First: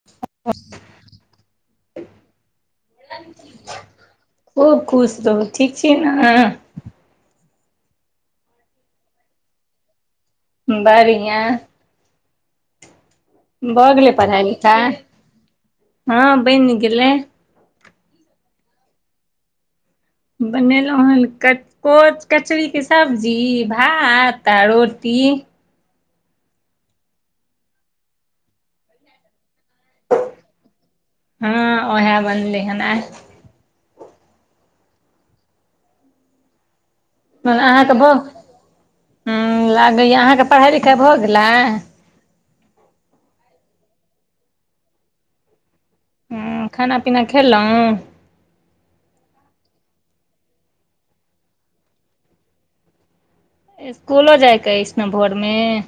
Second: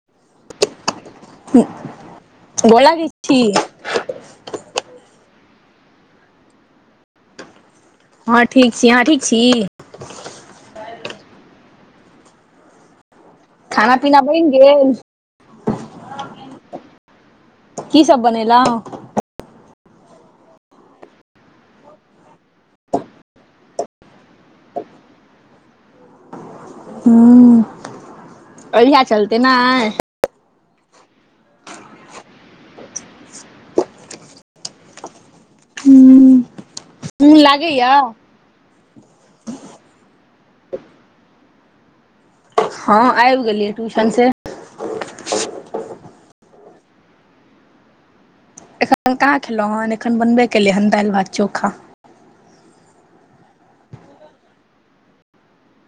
ब प खूब खुश रहू ठीक छी ने हँ ठीक छी हँ ठीक छी बढ़ियाँ भऽ खाना गेलै पीना बनि पढ़ाइ गेल लिखाइ हँ बनि गेलै की सब बनेलहु बनेलहुँ हन क कोच कचरीे सब्जी भात आ रोटी हूँ [unintelligible] बढ़िया चलते ने हँ ओएह बनले हन आय मोन म लागैया अहाँके भ लागैया अहाँके पढ़ाइ लिखाइ भ गेलैय हँ आब गेलियै ट्यूशन से हु खाना पीना खेलहुँ एखन कहाँ खेलहुँ हेन एखन बनबे केले हन दालि भात चोखा इसकुलो जायके अइसना भोर में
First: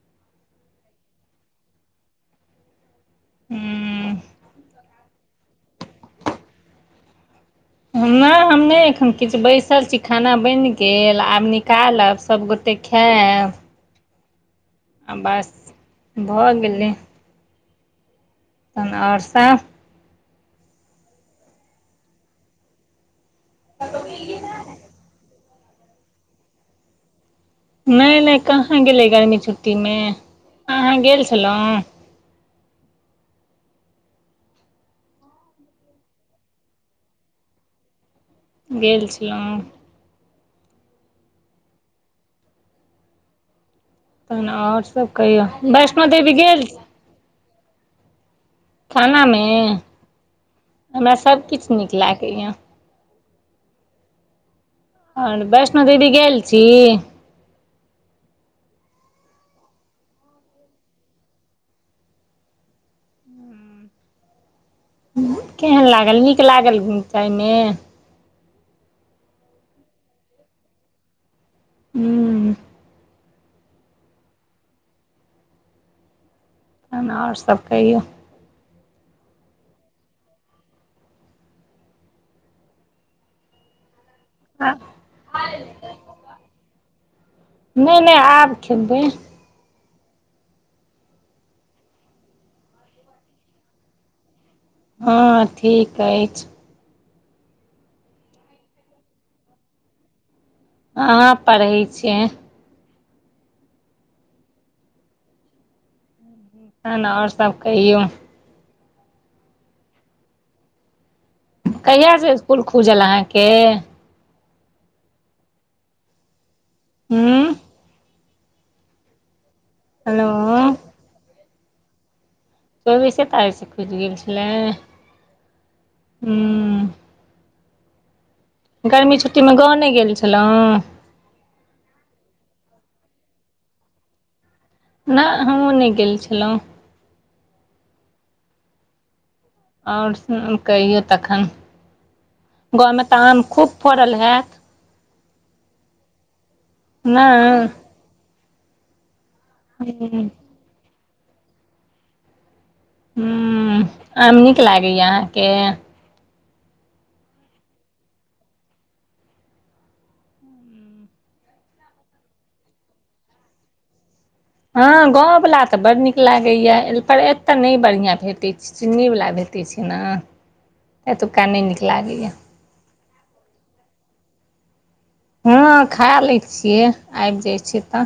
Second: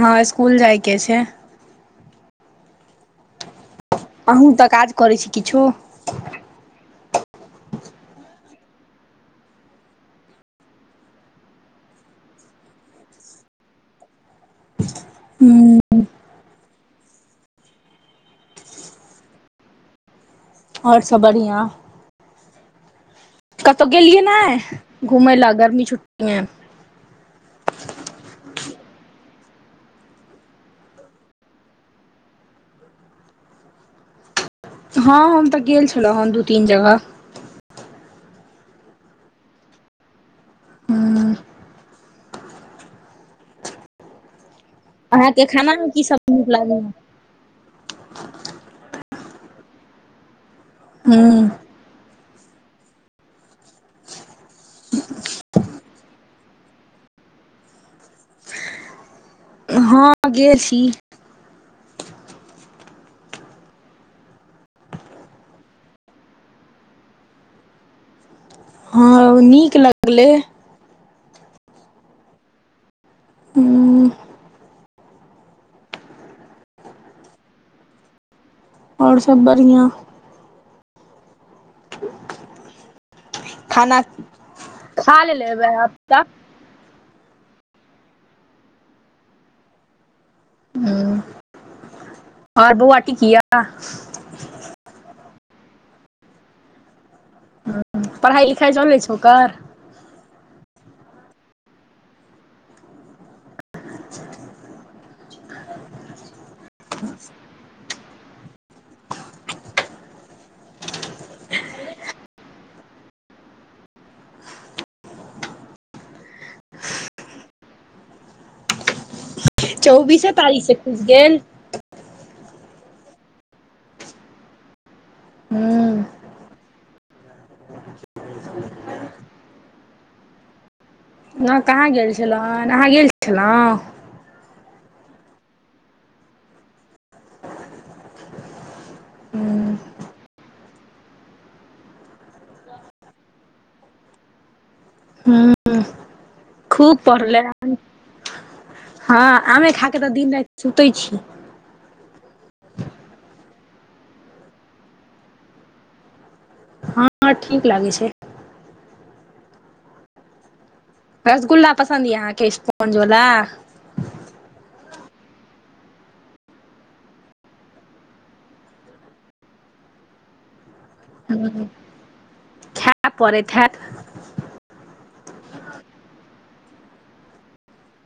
हँ स्सकुल जाइ के ऐछ नहि अहूँ तऽ काज करै छी किछो नहि हम नहि एखन किछु बैसल छी खाना बनि गेल आब निकालब सभगोटे खेब बस हूँ भऽ गेलै तहन आओर सभ आओर सब बढ़िआँ कतौ गेलेलियए न ह घुमैलय गर्मी छुट्टी के छुट्टी मे नहि नहि कहाँ गेलै गर्मी छुट्टी मे अहाँ गेल छलो हँ हम तऽ गेल छलहुँ हेँ दू तीन जगह गेल छलहुँ हूँ आओर सब कहियौ अहाँके खानामे की वैष्णो सब देवी नीक गेल लागैया खानामे हमरा हूँ सभकिछ नीक लागैए या ह [inaudible] और वैष्णो देवी गेल छी हँ गेल छी केहन लागल नीक लागल [unintelligible] जाइमे हँ नीक लगलै हूँ हू तहनओर सब कहियौ आओर सब बढ़िया खाना खा ले ले हेबै अब नहि नहि आब खबै ह आओर बौआ टीक या हँ ठीक अछि पढ़ाइ लिखाइ चलै छै ओकर अहाँ पढ़ै छै अच्छा ठीकइ [inaudible] [unintelligible] ह ने और सब कहियौ कहियाँ से इसकुल खुजल अहाँके हूँ हेलो चौबीसे तारिक़ से खुल गेल चौबीसे तारीखसँ खुल गेल छलै हू हुं गर्मी छुट्टीमे गाँव नय गेल छलहुँ ना कहाँ गेल छलहुँ अहाँ गेल छलहुँ नहि हमहुँ नहि गेल छलहुँ हूँ ओर कहियौ तखन गाँवमे तऽ आम खूब फड़ल हैत हूँ खूब पड़लै नहि हँ आमे खाक तऽ हूँ दिन राति सुतै छी हुं आम नीक लागैया अहाँके हँ ठीक लागै छै रसगुल्ला पसन्द यऽ अहाँके स्पोंज बला हँ गाँंववला तऽ बड नीक लागैया पर एतय नहि बढ़िआं भेटैत छै चिन्नीवला भेटय छै न एतुका नय हूँ नीक लागैया खाय परेत हेत हँ खा लै छियै आबि जाइ छय तऽ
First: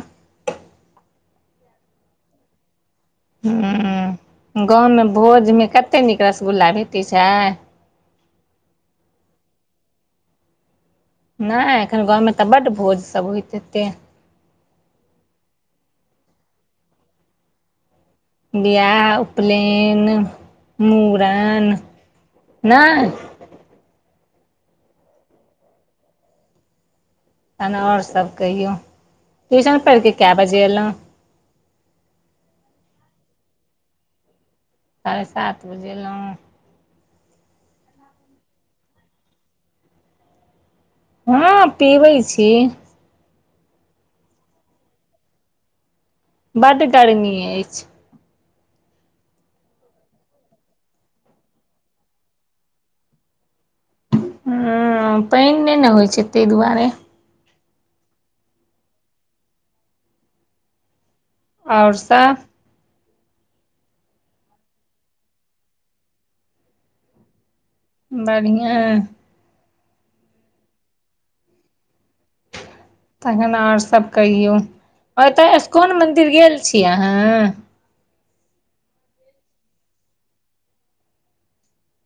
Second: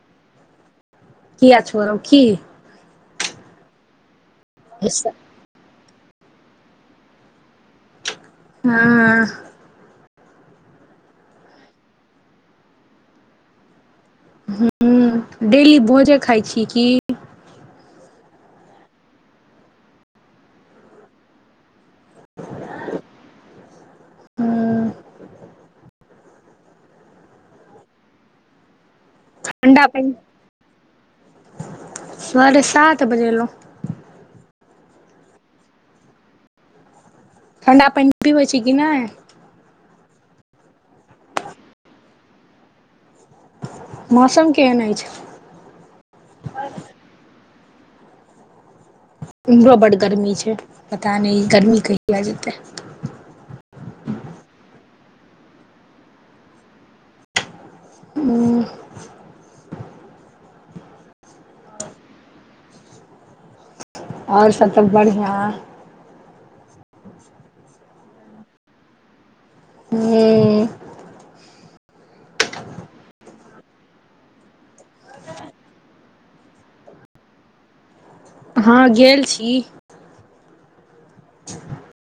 कीआ छोरब की हुं गाँवमे हँ भोजमे कते नीक रसगुल्ला भेटै छै हँ हँ नय एखन गाँवमे तऽ बड भोज सब होइत हेतै डेली भोजे खाइ छी कि बियाह उपनयन मुड़न नय ह तहन आओर सब कहियौ ट्यूशन ठण्डा पानि पढ़िकऽ कए बजे अयलहुँ साढ़े सात बजे अयलहुं साढ़े सात बजे एलहुँ ठण्डा पइन पिवै छि कि नय हँ पीबै छी मौसम केहन अछि बड गड़मी अछि उमरो बड गरमी छै पता नय इ गर्मी कहिआ जेतै हं पइन नइ ने होइ छै तइ दुआरे हूँ आओर सब आओर सब त बढ़िआं बढ़िआँ ह तखन आओर सब कहियौ एतऽ स्कन मन्दिर गेल छी अहाँ हँ गेल छी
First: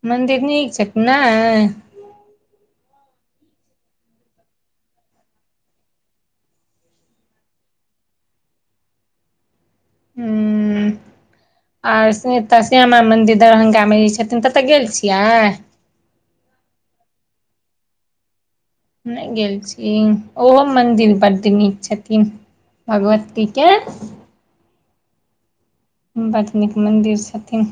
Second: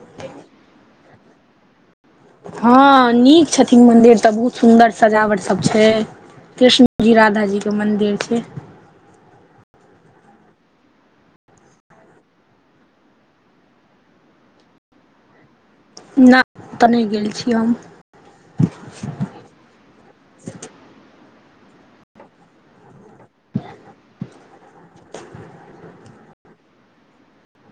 मंन्दिर नीक छै नय हँ नीक छथिन मंन्दिर तऽ बहुत सुन्दर सजावट सब छै कृष्णजी राधाजीके मन्दिर छै आओर से एतऽ श्यामा मन्दिर दरभंगामे जे छथिन ततय गेल छियै नय तऽ नय गेल छी हम नय गेल छी ओहो मन्दिर बड्ड नीक छथिन भगवती के बड नीक मन्दिर छथिन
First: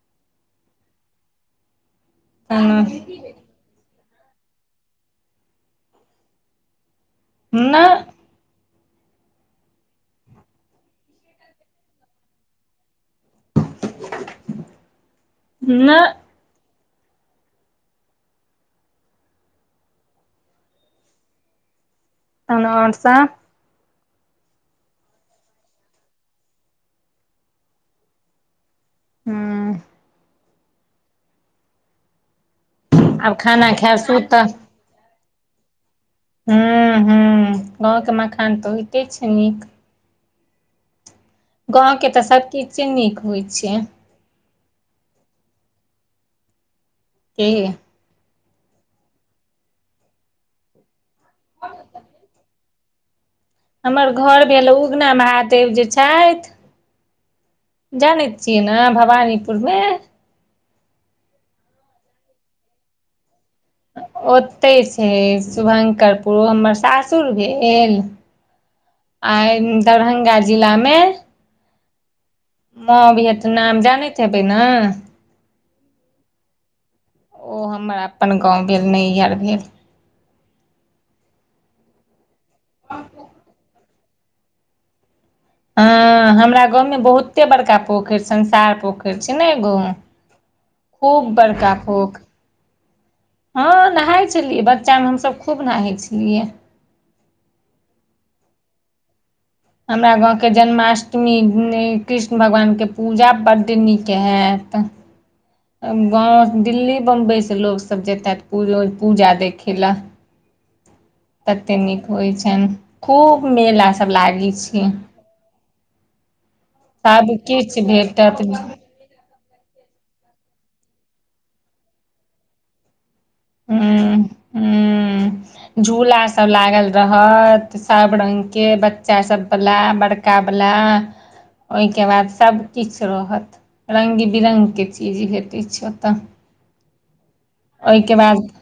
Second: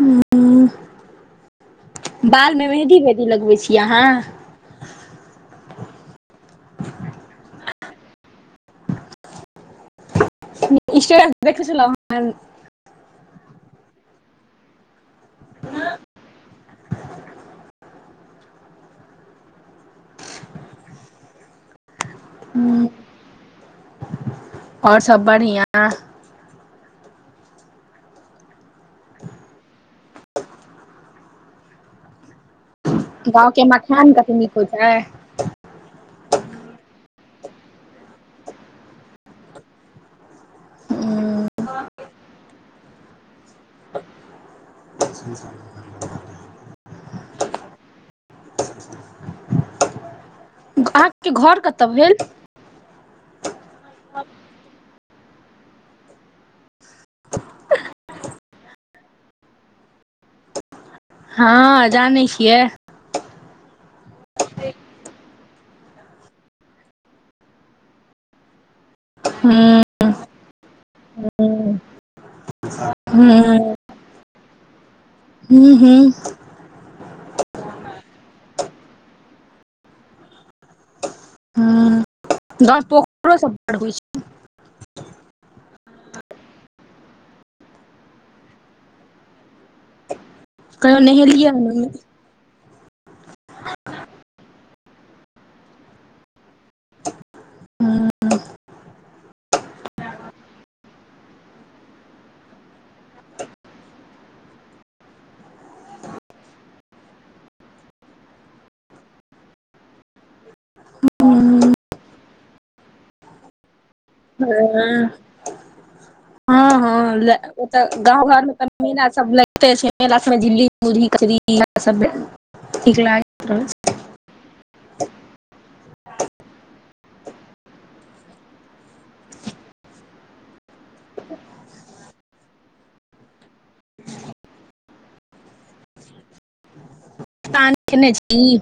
हं बालमे मेहदी तहन वेहदी लगबै छी अहाँ नहि इंस्टाग्राम पर देखै छलू हन नहि तहन ओर सब आओर सब बढ़िया हू आब गाँव के खाना खायब मखान कते नीक सुतब होय छै हू हू गाँंवके मखान तऽ होहिते छै नीक गाँवके तऽ सभकीछु नीक होइ छै [inaudible] कि अहाँके घर कतऽ भेल हमर घर भेल उगना महादेव जे छथि जानैत छियै नऽ भवानीपुरमे हँ जानै छियै ओतहि छै शुभंकरपुर हमर सासुर भेल आ हूँ दरभंगा जिलामे हूँ मभहट नाम जानैत हेबै नऽ हू हू ओ हमर अपन गाँव भेल नैहर भेल हू गाँव में पोखरो सब बड होइ छै हँ हमरा गाँवमे बहुते बड़का पोखरि संसार पोखरि छैने एगो छै कहियो खूब नहेलियै हन बड़का खोख हँ नहाइ छलियै बच्चामे हमसभ खूब नहाइत छलियै ह [inaudible] हमरा गाँवके जन्माष्टमी कृष्ण भगवानके पूजा बड्ड नीक हेत हेयत गाँव दिल्ली बम्बइसँ लोकसभ जेतेथ पूजा देखै लए ततेक नीक होइ छनि खूब मेला सभ लागै छीिय ओइमे हँ हँ ओ तऽ गाँव भेटत घर मे त मेला सब होतेय से मेला सब म झिल्ली मुरही कचरी ई हाय सब निक लागे छैय हू हू झूला सब लागल रहत सब रंग के बच्चा सब बला बड़का बला ओहिके बाद सभकिछु रहत रंग बिरंग के चीज भेटै छै ओतऽ पान खेने ओहिके बाद छी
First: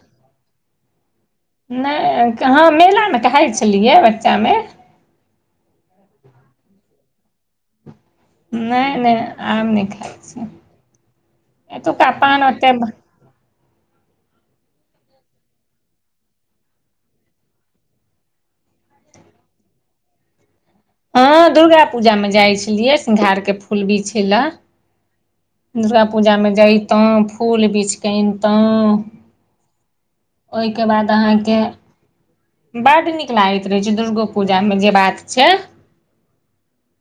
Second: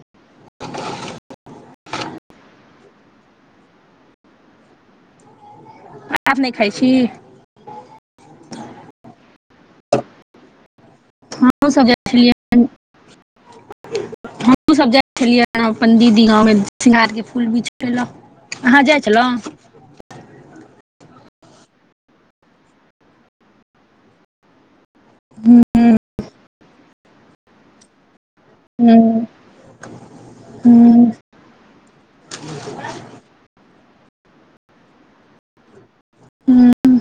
नहि हँ मेलामे खाय छलियै बच्चामे आब नहि खाय छी नहि नहि आम नहि खाय छी हमहु सब जाइ एतुका छलियै पान ओते हमहूँ सब जाय छलियै अपन दीदी गाव में सिंघार के फूल बिछेलय अहाँ जाइ छलहुँ हँ दुर्गा पूजामे जाइ छलियै सिंघार के फूल बिछे लय दुर्गा पूजामे जयैतहुँ फूल बिछ कऽ अनतहुँ हुँ ओहि के बाद अहां के बड निक लागे त रहे छै दुर्गो पूजा में जे बात छै हं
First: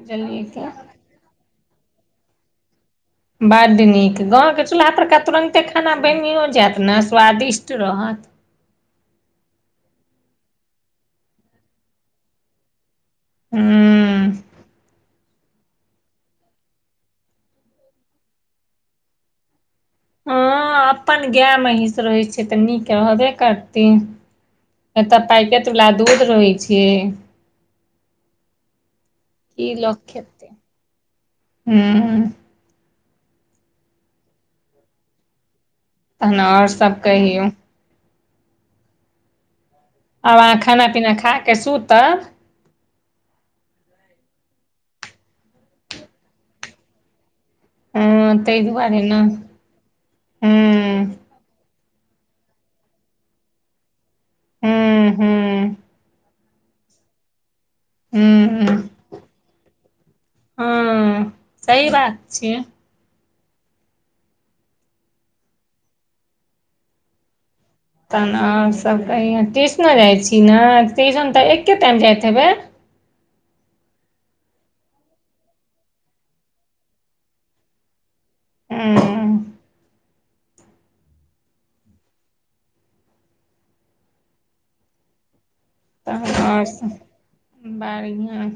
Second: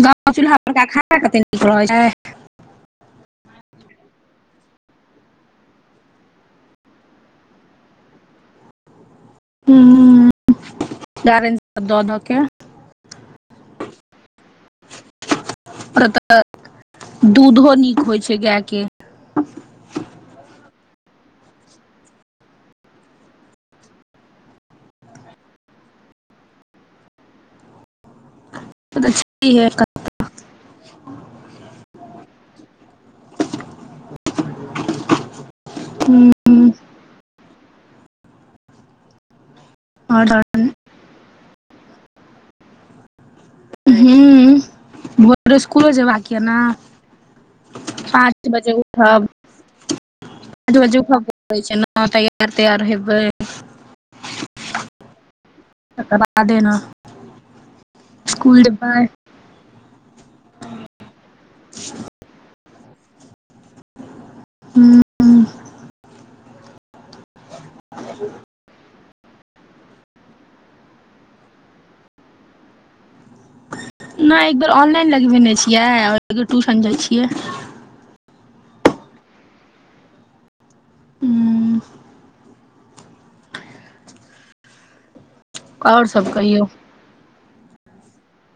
ग चूल्हा की परड़का खाना कते नीक रहैत छै बड्ड नीक गाँवके चूल्हापरके तुरन्ते खाना बनिओ जयत ने स्वादिष्ट रहत दं [unintelligible] द द के हं [inaudible] दूधो नीक होइ छै गै के हँ अपन गै महीष रहै छै तऽ नीक रहबे करतै एतय पैकेटवला दूध रहै छिये से तऽ की छैहे लोक खेतइ हँ हुँ ओर सब कहियौ आब आओर अहाँ खाना पीना खा कऽ सुतब हूँ भोर इसकुलो जेयबाक य ने हँ पाँच ताहि बजे दुआरे ने उठब हूँ पाँच बजे उठब ै [inaudible] छै न तैयार तैयार हेबै हूँ हूँ [inaudible] देना सकूल हूँ जेबइ हँ सही बात छियै हँ तहन और सब कहियो ट्यूशनो जाइ छी ने ट्यूशन तऽ एके टाइम जाइत हेबै नय एकबेर ऑनलाइन लगबेने छियै बेर ट्यूशन जाइ छियै हं हूँ आओर सब तहन ओर कहियौ सब बढ़िआँ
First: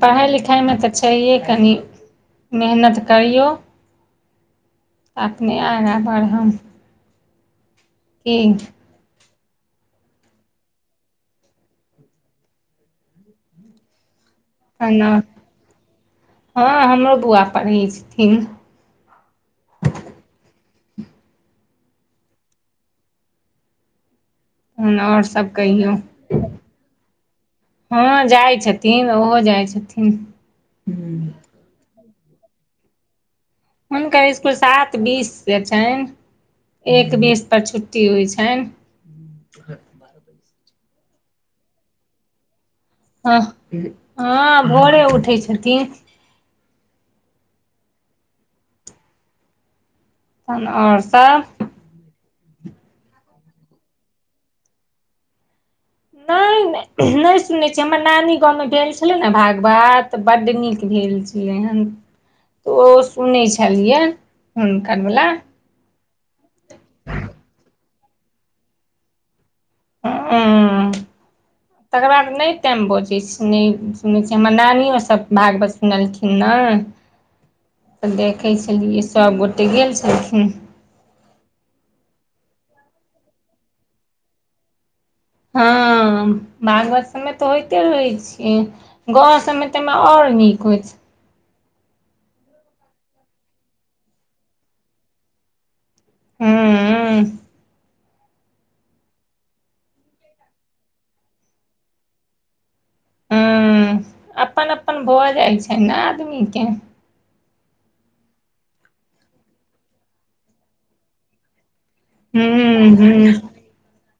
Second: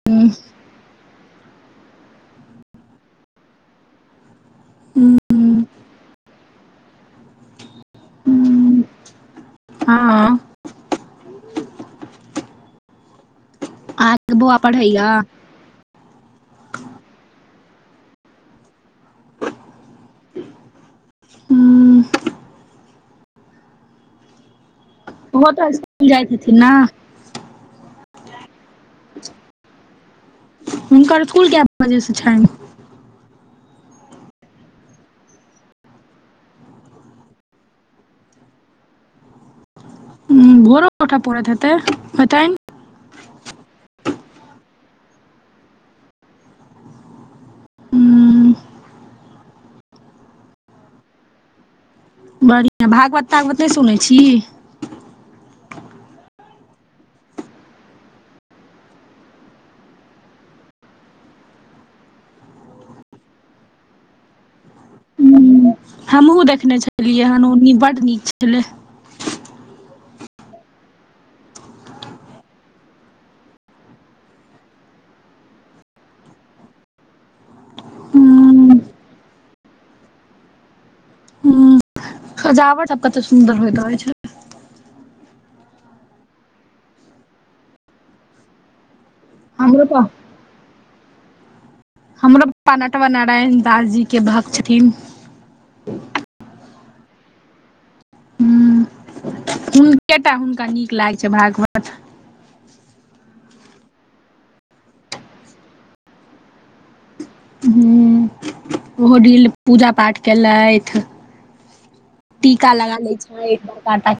पढ़ाइ लिखाइमे तऽ छैहे कनी मेहनत करियौ अपने आगाँ बढ़ब की हँ अहा के त बौआ पट ह हँ हमरो बउआ पढ़ै छथिन हूँ हन ओर सब ओहो तऽ कहियौ इसकुल जाइत हेथिन ने हँ जाइ छथिन ओहो जाइ छथिन हुनकर स्कूल कय बजे से छ हुनकर इसकुल सात बीससँ छनि एक बीस पर छुट्टी होइ छैन हं भोरो उठए पड़ैत हेतै होतेन हाँ हा भोरे उठै छथिन हूँ तहन और सब बढ़िआँ भागवत तागवत नय सुनै छी नै ने नै सुनय छि हमर नानी गाँव में भेल छलै ने भागवत बड़ नीक भेल ल्य हन तऽ ओ सुनै छलियै हुनकर बला हमहुँ देखने छलियै हेन बड़ नीक छलै आं तकर बाद नय टाइम बचै छै नय सुनैत छी हमर नानियो सब भागवत सुनलखिन न तऽ देखै हूँ छलियै सब गोटे गेल छलखिन हूँ सजावट सब कते सुंदर होइत रहै छै हँ बागवत सबमे तऽ होइते रहै छी गाँव सबमे हमरो तैमे तऽ और नीक होइ छै हमरो पप्पा नटवर नारायण दास जी के भक्त छथिन हूंम्म हूंम्म हुनके टा हुनका नीक लागै छै भागवत हूंम्म अपन अपन भऽ जाइ छै ने आदमीके हूंम्म ओहो डील पूजा पाठ केलथि टीका हूँ लगा लै हूँ छै बड़का टा के